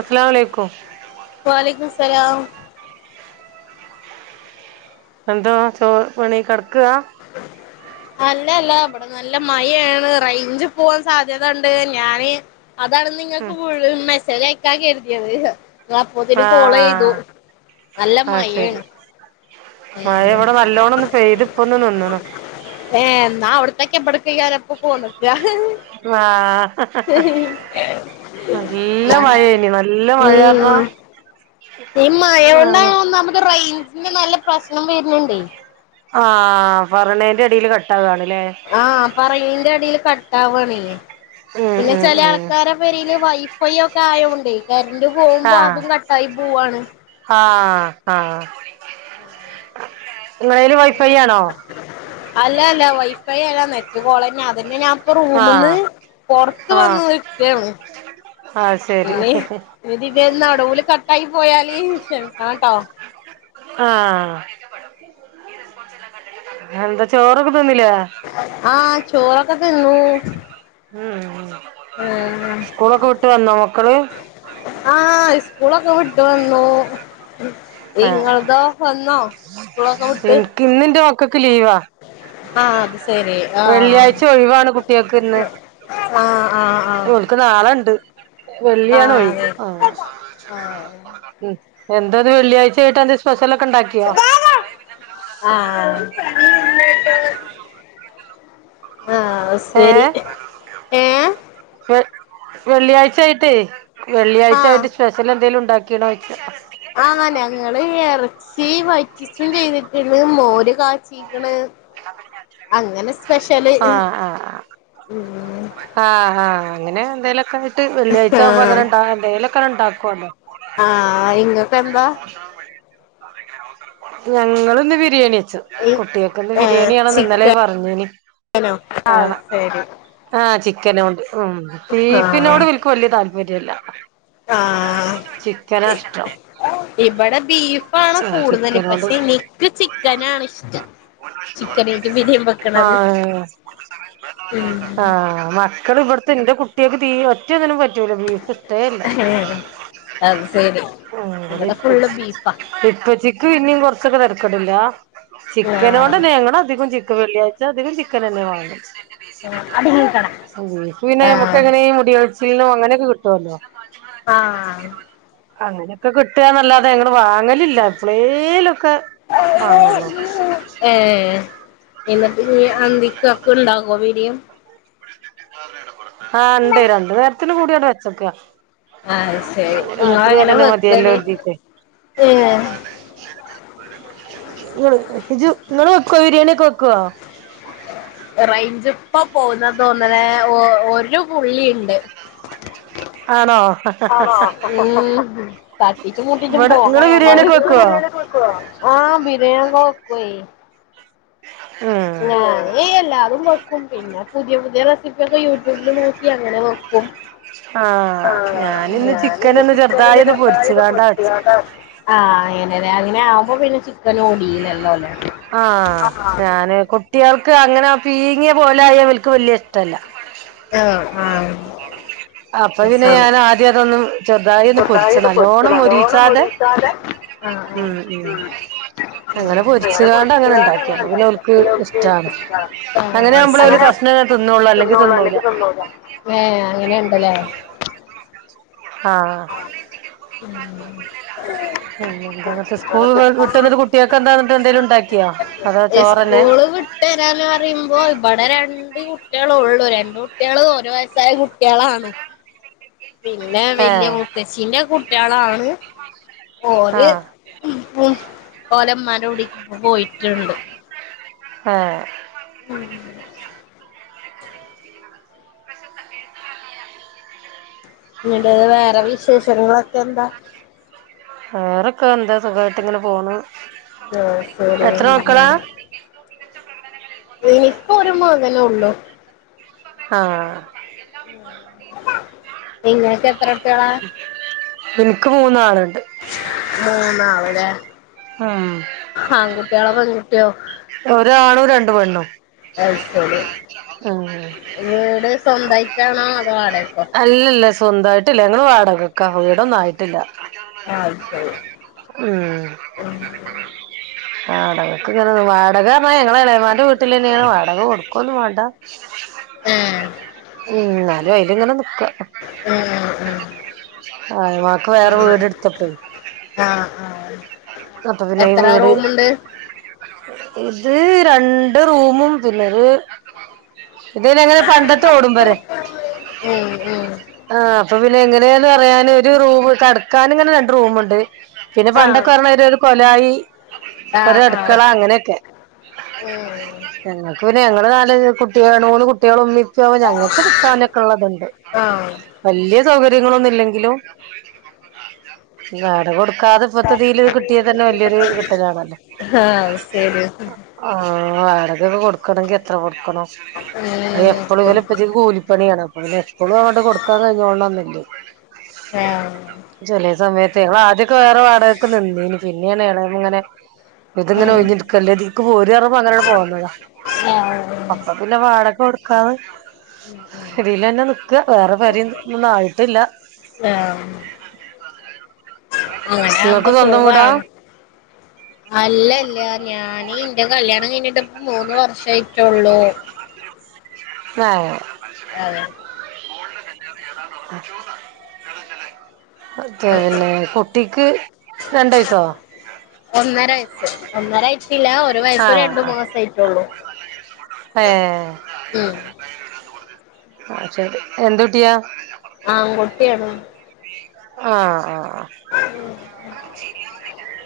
Us ലാമലൈക്കും. വ അലൈക്കും സലാം. [inaudible] എന്തോ, ചോ പണി കെട്ക്കാ. അല്ല അല്ല ഇബടെ നല്ല മഴയാണ് റൈഞ്ച്പോവാൻ സാധ്യതണ്ട് ഞാന് അതാണ് നിങ്ങക്ക് ഉം [unintelligible] മെസ്സേജ് അയക്കാ കർതിയത് ഞാ അപ്പോത്തേനും കോളെയ്തു. ആഹ് നല്ല ആഹ് ആഹ് ശരി മയേണ്. മഴ വടെ നല്ലോണൊന്ന് പെയ്ത് പ്പൊന്ന്നിന്ന്ണ്. ഏ എന്നാ അവ്ട്ത്തേക്കെ [unintelligible] [unintelligible] കാരം പ്പൊ പോന്ന്ക്കാ. ആഹ്, ഹ ഹ ഹ നല്ല മഴേനി. നല്ല മഴാർന്നാ ഉം ഈ മഴകൊണ്ടാണ് നമ്മുക്ക് റെയ്ഞ്ചിന്റെ നല്ല പ്രശ്നം വര്ണ് ണ്ടെയ്. ആഹ്, പറണേന്റെടീല് കട്ടാകാണ്ലേ. ആഹ്, പറയീന്റെടീല് കട്ടാവാണീ. [unintelligible] പിന്നെ ചെല ഉം ആൾക്കാരെ പെരേല് വൈഫൈ ഒക്കെ ആയോണ്ടെയ് കര്ന്റ് പോവുമ്പോ അതും കട്ടായി പോവാണ്. ആഹ്, ആഹ്, ആഹ്, ങ്ങളേല് വൈഫൈ ആണോ? അല്ല അല്ല വൈഫൈ എല്ലാന്നെ മോളെ ഞാൻ അതന്നെ ഞാൻ ഇപ്പ റൂമ്ന്ന് ആഹ് പൊർത്ത് വന്ന് നിക്കാണ് ആഹ് ശരി [unintelligible] നടൂല് കട്ടായി പോയാല് ക്ഷമിക്കണട്ടോ ആഹ് എന്താ ചോറൊക്കെ തിന്നില്ലേ ആഹ് ചോറൊക്കെ തിന്നൂ ഉം ആഹ് സ്കൂളൊക്കെ വിട്ട് വന്നോ മക്കള് ആഹ് സ്കൂളൊക്കെ വിട്ട് വന്നു ആ ഇങ്ങളതോ വന്നോ സ്കൂളൊക്കെ വിട്ട് ഇന്നെന്റെ മക്കക്ക് ലീവാ ആഹ് അത് ശരി ആഹ് വെള്ളിയാഴ്ച ഒഴിവാണ് കുട്ടികൾക്ക് ആഹ് ആഹ് ആഹ് ക്ക് നാളേയുണ്ട് വെള്ളിയാണ് ആഹ് ഒഴിവ് അതെ ആ ആഹ് ഉം എന്താത് വെള്ളിയാഴ്ച ആയിട്ടന്ത് സ്പെഷ്യല ഒക്കെ ഉണ്ടാക്കിയാ ആഹ് ആഹ് ആ ഏ ശരി ഏ വെ വെള്ളിയാഴ്ചായിട്ട് ആ വെള്ളിയാഴ്ചായിട്ട് സ്പ ഷ്യൽ എന്തെങ്കിലും ഉണ്ടാക്കിയണോ വെക്കും ആഹ് ഞങ്ങള് ഇറച്ചി വറ്റിച്ചും ചെയ്തിട്ടിണ്ട് മോര് കാച്ചി ക്ക്ണ് അങ്ങനെ സ്പെഷ്യല് ആഹ് ആഹ് ഉം ആഹ് ആഹ് ഹ അങ്ങനെ എന്തേലൊക്കെ ട്ട് ആ വെള്ളിയാഴ്ചക്മ്പൊ അങ്ങനെണ്ട എന്തേലുംക്കെണ്ടാക്കോലോ ആ അടിച്ച് കേറും ഇങ്ങക്ക് എന്താ പ്രതിക്ഷ മോശവാൻ പാടില്ല ഞങ്ങളിന്ന് ബിരിയാണിച്ച ഏ കുട്ടികക്കിന്ന്ബിരിയാണിയന്നെന്ന് ഇന്നലെ ചിക്കൻ പറഞ്നി ആ ആണ ശരി ആഹ് ചിക്കന കൊണ്ട് ഉം ആ ബീഫിനോട് വല്യ ക്ക് വല്യ താല്പര്യല്ല ആ ചിക്കനഷ്ടം ഇവിടെ ബീഫാണ് കൂടുതൽ ചിക്കനോട് പക്ഷെ എനിക്ക് ചിക്കനണ് ഇഷ്ടം ചിക്കനായിട്ട് ബിരിയാണി വെക്കണത് ആഹ് ഉം ആഹ് മക്കള് ഇവിടുത്തെ ന്റെ കുട്ടിയക്ക് തീ ഒറ്റന്നിനും പറ്റൂലോ ബീഫ അത് സെരി ഇവിടെ ഫുള്ള് ബീഫാ ഇപ്പൊ ച്ചിക്ക് ചിക്ക പിന്നും കൊറച്ചൊക്കെ തിരക്കട്ടില്ല ചിക്കന ആഹ് കൊണ്ട് നങ്ങള് അധികം ചിക്കൻ വെള്ളിയാഴ്ച ച്ചതികം ചിക്കനന്ന വങ്ങാ അടങ്ങിക്കണ ഓഹ് ക്ക്പിന്നെ [unintelligible] ആഹ് ക്കെങ്ങനെ മുടിയൊഴിച്ചില്നോ അങ്ങനെയൊക്കെ കിട്ടോല്ലോ ആഹ് അങ്ങനെയൊക്കെ കിട്ടുകന്നല്ലാതെ ങ്ങൾ വാങ്ങലില്ല എപ്പളേലൊക്കെ ആങ്ങോള്ളോ ഏഹ് എന്നിട്ട് അന്തിക്കക്കെണ്ടാകുവ ബിരിയാം ആണ്ടെ രണ്ട് നേരത്തിന് കൂടിയോടെ വെച്ചക്ക അഹ് ശരി നിങ്ങ എങ്ങനെ മതിയല്ലോ വെക്കല് കരുതീട്ടെ ഏഹ് ഇങ്ങള് ഇജ്ജ് ഇങ്ങള് വെക്കുവോ ബിരിയാണിഒക്കെ വയ്ക്കോ റൈഞ്ച് ഇപ്പൊ പോകുന്നതോന്നനെ ഒരു പുള്ളിണ്ട് ആണോ ആണോ ഉം തട്ടിച്ചും മുട്ടിച്ചും ഇവിടെ നിങ്ങള് പോങ്ങരു ബിരിയാണിയൊക്കെ വെക്കുവോ [unintelligible] ആഹ് ബിനെ കോക്വെ ഞാന് എല്ലാതും വെക്കും പിന്നെ പുതിയ പുതിയ റെ ഒക്കെ യൂട്യൂബിൽ നോക്കി അങ്ങനെ വെക്കും ആഹ് ആഹ് ഞാനിന്ന് ചിക്കനൊന്ന് ചെറുതായി ചിക്കനിന്ന് ഒന്ന് രണ്ടായിട്ട് പൊരിച്ചുകാണ്ടാ പൊര്ച് വെച്ച് [unintelligible] ആഹ് അങ്ങനെ അങ്ങനെ ആവ്പ പിന്നെ ചിക്കന ഒടിലല്ലോല്ലേ ആഹ് ഞാന് കുട് കുട്ടികൾക്ക് അങ്ങനെ പീങ്ങിയ പോലെ ആയ അവർക്ക് വലിയ ഇഷ്ടല്ല ആഹ് ആഹ് അപ്പൊ അത് പിന്നെ ശരി ഞാൻ ആദ്യ അതൊന്നും ചെറുതായി ഒന്ന് പൊരിച്ച് നല്ലോണം മുരിച്ചാതെ ആഹ് ഉം ആഹ് ഉം അങ്ങനെ പൊരിച് ാണ്ട് അങ്ങനെ പൊരിച്ചുകാണ്ട് ഉണ്ടാക്കിയ അതില് ഇണ്ടാക്കാ അവർക്ക് അത് ഓൽക്ക് ഇഷ്ടമാണ് ഇഷ്ടാണ് ഏഹ് അങ്ങനെ ആവുമ്പോഴ അവ കസ്ന തിന്നുള്ളൂ അല്ലെങ്കിൽ തിന്നൂല തിന്നുല ഏഹ് അങ്ങനെണ്ടല്ലേ [unintelligible] ആഹ് ഉം ഉം സ്കൂൾ വിട്ട്ന്നിട്ടരു കുട്ടിയൊക്കെ എന്താട്ട് എന്തെലും ഉണ്ടാക്കിയോ അതോ ചോറന്നെ കുട്ടരാന്ന് പറിമ്പോ ഇബടെ രണ്ട് കുട്ട്യാള്ളൊള്ളൂ രണ്ട് കുട്ടികൾ ഓര് വയസ്സായ കുട്ടികളാണ് പിന്നെ വല്യ ഏഹ് മുത്തച്ചിന്റെ കുട്ടികാളാണ് ഓല് ആഹ് ഓലമാന്റെ കുടിക്ക് പോയിട്ടുണ്ട് ആഹ് ഉം പി [inaudible] പ്രസത്ത കേ [unintelligible] [unintelligible] വേറെ വിശേഷങ്ങളൊക്കെ എന്താ വേറെക്കെ എന്ത്‌ സുഖായിട്ടിങ്ങനെ പോണ് ആഹ് ശരി എത്ര മക്കളാ ഏറ്റവും മികച്ച പ്രകടനങ്ങളിൽ. ഇന്ക്കൊരു മകനൊള്ളു ആഹ് നിങ്ങക്ക് എത്ര കുട്ട്യോളാ ഇൻക്ക് മൂന്നാള്ണ്ട് മൂന്നാള്ല്ലെ ഉം ആൺകുട്ടികളോ പെൺകുട്ട്യോ, ഒരാണും രണ്ട് പെണ്ണും അത് ശരി. ഉം വീട് സ്വന്തായിട്ടാണോ അതോ വാടകക്കോ. ഇല്ലില്ല സ്വന്തയിട്ടില്ല ഞങ്ങള് വാടകക്കാ വീടൊന്നായി ട്ടില്ല അത് ശരി ഉം ഏഹ് വാടകക്ക് ന്നറിഞ്ഞ വാടകന്ന് പറഞ്ഞാ ഞങളെ എളെമാന്റെ വീട്ടിലെന്നെണ് വാടക കൊട് ഒന്നും വേണ്ട ഏഹ് ഉം എന്നാലും അയിലിങ്ങനെ നിക്കാ ഏഹ് എളെമാക്ക് വേറെ അങ്ങനെ വീട് എടുത്തപ്പെ ആഹ് ആഹ് മൊത്തത്തിലീ എത്ര വീട്. റൂമുണ്ട് ഇത് രണ്ട് റൂമും പിന്നൊര് ഇത്പിന്നങ്ങനെ പണ്ടത്ത ഓടുമ്പെരെ ഉം ഉം ആഹ് അപ്പ പി എങ്ങനേന്ന് പറയാന് ഒര് റൂമ് കെടക്കാൻ ഇങ്ങനെ രണ്ട് റൂമിണ്ട് പിന്നെ പണ്ട ആഹ് ത്തോരോരു കൊലായി ഒരു ആഹ് ആഹ് അടുക്കള അങ്ങനേക്കെ ഉം ഞങ്ങക്ക് പിന്നെ ഞങ്ങള് നാല് കുട്ടികള് മൂന്ന് കുട്ടികളും ഉമ്മി. [unintelligible] ഞങ്ങക്ക് നിക്കാനൊക്കെ ഇള്ളതെണ്ട്. ആഹ് വല്യ സൗകര്യങ്ങളൊന്നു ഇല്ലെങ്കിലും വാടക കൊടുക്കാതെ ദ്ധതില് കിട്ടിയതന്നെ വലിയൊരു കിട്ടലാണല്ലെ ആഹ് ശരി ഉം ആ വാടകക്കെ കൊടുക്കണെങ്കി എത്ര കൊടുക്കണം ആഹ് ഉം അതെപ്പളോല് ഉപ്പച്ചിക്ക് കൂലിപ്പണിയാണ് അപ്പ പിന്നെ എപ്പളും അങ്ങട്ട് കൊടുക്കാൻ കഴിഞ്ഞോളണംന്നില്ലേ ആഹ് ചെലേ സമയത്തേ ഞങ്ങൾ ആദ്യക്ക വേറെ വാടക നിന്നീന് പിന്നേണ് എളേമ്മ ഇങ്ങനെ ഇത്ങ്ങനെ ഉം ഒഴിഞ്ഞിരിക്കല്ലേ ഇത്ക്ക് പോര്ന്ന് പറഞ്ഞപ്പോ അങ്ങനാണ്ട് പോന്നതാ അപ്പ പിന്നെ വാടക കൊടുക്കാതെ ഉം ഇതീലന്നെ നിക്കാ വേറെ പെരേം ഒന്നും ആയിട്ടില്ല. ആഹ് അങ്ങനെ ആവുമ്പ ഇങ്ങക്ക് സ്വന്തം വീടാ സുഖാണ്. അല്ലല്ല ഞാന് ഇന്റെ കല്യാണം കഴിഞ്ഞിട്ട് ഇപ്പ മൂന്ന് വർഷായിട്ടുള്ളൂ ഉ [unintelligible] അതെ മോളില കല്യാണം ഏതാണ്ടുറപ്പിച്ചു, ചെല്ലേ ചെല്ലേ ഓക്കെ പിന്നെ കുട്ടിക്ക് രണ്ട് വയസോ ഒന്നര വയസ്സ് ഒന്നര ആയിട്ടില്ല ഒരു വയസ്സ് ആഹ് രണ്ടു ആഹ് മാസായിട്ടുള്ളൂ. ഏഹ് ഉം ആഹ് ശരി എന്ത്‌ കുട്ടിയാ. ആൺ കുട്ടിയാണ്. ആഹ് ആഹ്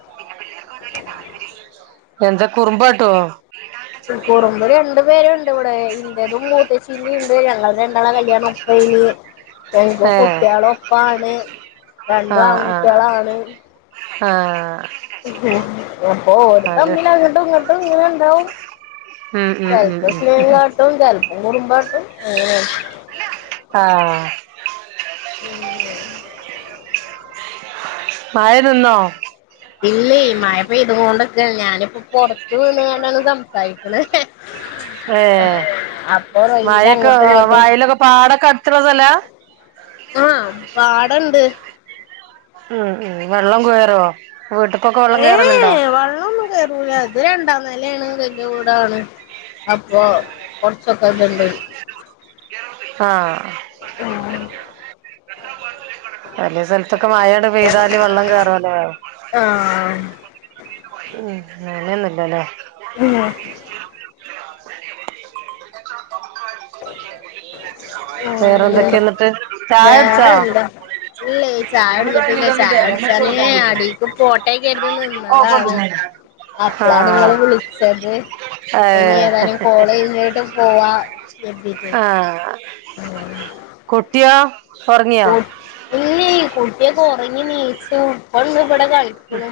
[unintelligible] എന്ത കുറുമ്പ്കാട്ടോ. കുറുമ്പ് രണ്ടു പേരുണ്ട് ഇവിടെ ഇന്റേതും മൂത്തച്ചീന്റിം ഇണ്ട് ഞങ്ങൾടെ രണ്ടാളേം കല്യാണം [inaudible] രണ്ടു ഏ കുട്ടിയള് ഒപ്പാണ് രണ്ടും ആഹ് ആഹ് ആൺകുട്ടിയാളാണ്. ആഹ് അപ്പൊ അല് ഓര്തമ്മിലങ്ങട്ടും ഇങ്ങട്ടും ഇങ്ങനണ്ടാവും. ഉം ഉം ഉം ചെൽപ്പ ഉം ഉം സ്നേഹങ്കാട്ടും ചെൽപ്പ കുറുമ്പാട്ടും [unintelligible] അലോ ആഹ്. [unintelligible] മഴ നിന്നോ? ഇല്ലെയ് മഴ പെയ്തോണ്ട് നിക്കാണ് ഞാനിപ്പോ. പൊർത്ത് നിന്ന് കാണ്ടാണ് സംസാരിക്കുന്നത്. ഏ ഏഹ് അപ്പൊ റേഞ്ച് മഴൊക്കെ അങ്ങോട്ടും ഇങ്ങോട്ടും [unintelligible] [unintelligible] ആഹ് പാടണ്ട്. ഉമ് ഉമ് വെള്ളം കെറോ വീട്ട് കൊക്കെ വെള്ളം കേറലുണ്ടോ? കെറൂല ഇത് രണ്ടാ നില്ല യാണ് വല്യ വീടാണ് അപ്പൊ. കുറച്ചൊക്കെ ഇത്ണ്ട്. ആഹ് [unintelligible] ചേലെ സൽതൊക്കെ മഴെട പെയ്താല് വെള്ളം കേറുല്ലെ. ആഹ് ഉമ് [unintelligible] ഉമ് വേറെന്തെക്കെ ന്നിട്ട് ചായടിച്ചോ? ഇല്ലെ ചായൊടിച്ചിട്ടില്ല ചായൊടിച്ചാന് അടിക്ക് പോട്ടെ കരുതി നിന്നതാണ്. അപ്പളാ ആഹ് നിങ്ങള് വിളിച്ചത്. ഏ ഇനി ഏതായാനും കോളഴിഞ്ഞിട്ട് പോവാ. കരുതീട്ട് ആഹ് കുട്ടിയോ ഒറങ്ങിയോ? ഇല്ലെയ് കുട്ടിയക്ക ഒറങ്ങിനീച്ചു ഇപ്പ ണ്ട് ഇവിടെ കളിച്ച് ണ്.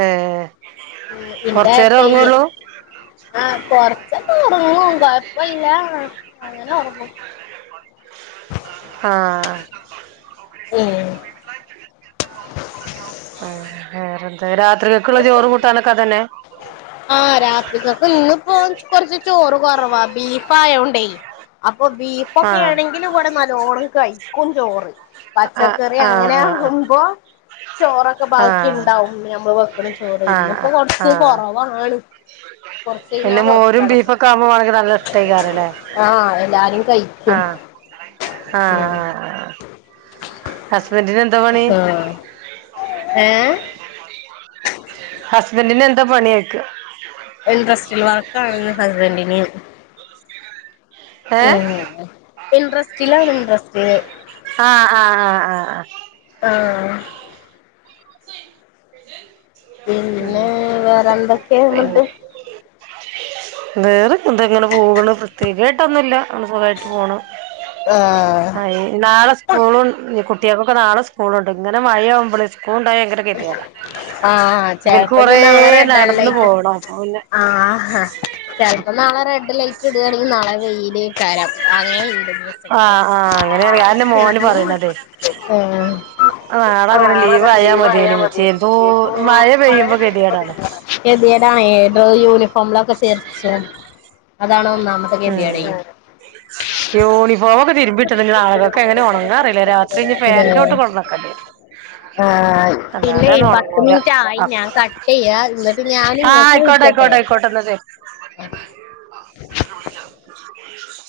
ഏഹ് കൊറച്ചേരം ഒറങ്ങുള്ളൂ. ആഹ് കൊറച്ചക്ക ഒറങ്ങും കൊഴപ്പല്ല. അങ്ങനെ ഒറങ്ങും ആഹ് ഉം ഉമ് ആഹ് രാത്രിക്കെ ക്കുള്ള ചോറ് കൂട്ടാനൊക്കെതന്നെ. ആഹ് രാത്രിക്കക്ക് ഇന്ന് പോ കൊറച്ച് ചോറ് കുറവാ ബീഫ് ആയോണ്ടെ അപ്പൊ ആ ബീഫൊക്കെ ആണെങ്കിലും ഇവിടെ നല്ലോണ്ണം കഴിക്കും ചോറ്. ആ പച്ചക്കറി ആ അങ്ങനെ ആ ആകുമ്പോ. ചോറൊക്കെ ആ ബാക്കി ഇണ്ടാവും നമ്മള് വെക്ക്ണ ചോറ് ആ ഇന്ന് ആ ഇപ്പൊ ആ കൊറച്ച് കൊറ പിന്നെ മോരും വെക്കണം ബീഫൊക്കെ ആവുമ്പോ വാണങ്കി നല്ല ഇഷ്ടേക്കാരും ലെ. ആ എല്ലാരും കഴിക്കും ആഹ് ആഹ് ഉം ആഹ് ഹസ്ബന്റിനെന്താ പണി? ആഹ് ഏഹ് ഹസ്ബന്റിന് എന്താ പണി ചോയിക്കാ? ഇൻട്രസ്റ്റൽ വർക്കാണ് ഹസ്ബന്റിന് ഏ ഉമ് ഇൻട്രസ്റ്റ്ലാണ് ഇൻട്രസ്റ്റിൽ. ആ ആ ആ ആ ആ ആഹ് [unintelligible] ഉം പിന്നെ വേറെ പിന്നെ എന്തൊക്കെള്ളത്? [unintelligible] വേറെ എന്താ അങ്ങനെ പോക്ണ് പ്രത്യേകായിട്ടൊന്നുല്ല അങ്ങനെ സുഖമായിട്ട് പോണ്. ആഹ് നാളെ സ് സ്കൂളു കുട്ടിയാകൊക്കെ നാള സ്കൂളുണ്ട്. ഇങ്ങനെ മഴയാവുമ്പളെ സ്കൂള്ണ്ടായ ഭയങ്കരഗെതിയെട. ആഹ ചെൽപ്പോ ഇഞ്ഞ് നാളെ റെഡ് നടന്നു അലേർട്ട് പോണം അപ്പൊ പിന്നെ ആ ചെല് പ്പോം നാളെ റെഡ് ലൈറ്റ് ഇടണെങ്കി നാളെ വെയില് എക്കാരം അങ്ങനെ ഇണ്ട് ആഹ് ആഹ് അങ്ങനേണ് ഞാൻ എന്റെ മോന് പറയണതേ ആഹ് ആഹ് അത് ആ അങ്ങനെ ലീവ് നാളങ്ങനെ ആയി ലീവായാൽ [unintelligible] മച്ചേ മതിയായിരുന്നു എന്തോ മഴ പെയ്യുമ്പോ കെതിടാ ഗതിടാണ് ഏത് യൂണിഫോമിലൊക്കെ തർച്ചും അതാണ് നമ്മക്ക് ഗതികേട് [unintelligible] യൂണിഫോമ് ഒക്കെ തിരുമ്പി [unintelligible] ഇനി നാളെ അതൊക്കെ എങ്ങന ഓണങ്ങാ അറിയില്ല. രാത്രി ഇനി ഫാനിന്റെ മൂട്ടി കൊണ്ട് ഒണക്കേണ്ടി വരും ആ പിന്നെ അല്ലാതെ പത്ത് നോർങ്ങൂല മിനിറ്റ് ആയി ആഹ് ഞാൻ കട്ട് ചെയ്യാ എന്നിട്ട് ഞാൻ ഇങ്ങക്ക് ആയിക്കോട്ടെ വിളിക്കട്ടെ ആയിക്കോട്ടെ ആയിക്കോട്ടെ തന്നതെ [unintelligible] പിന്നെ വിളിക്കാം [unintelligible]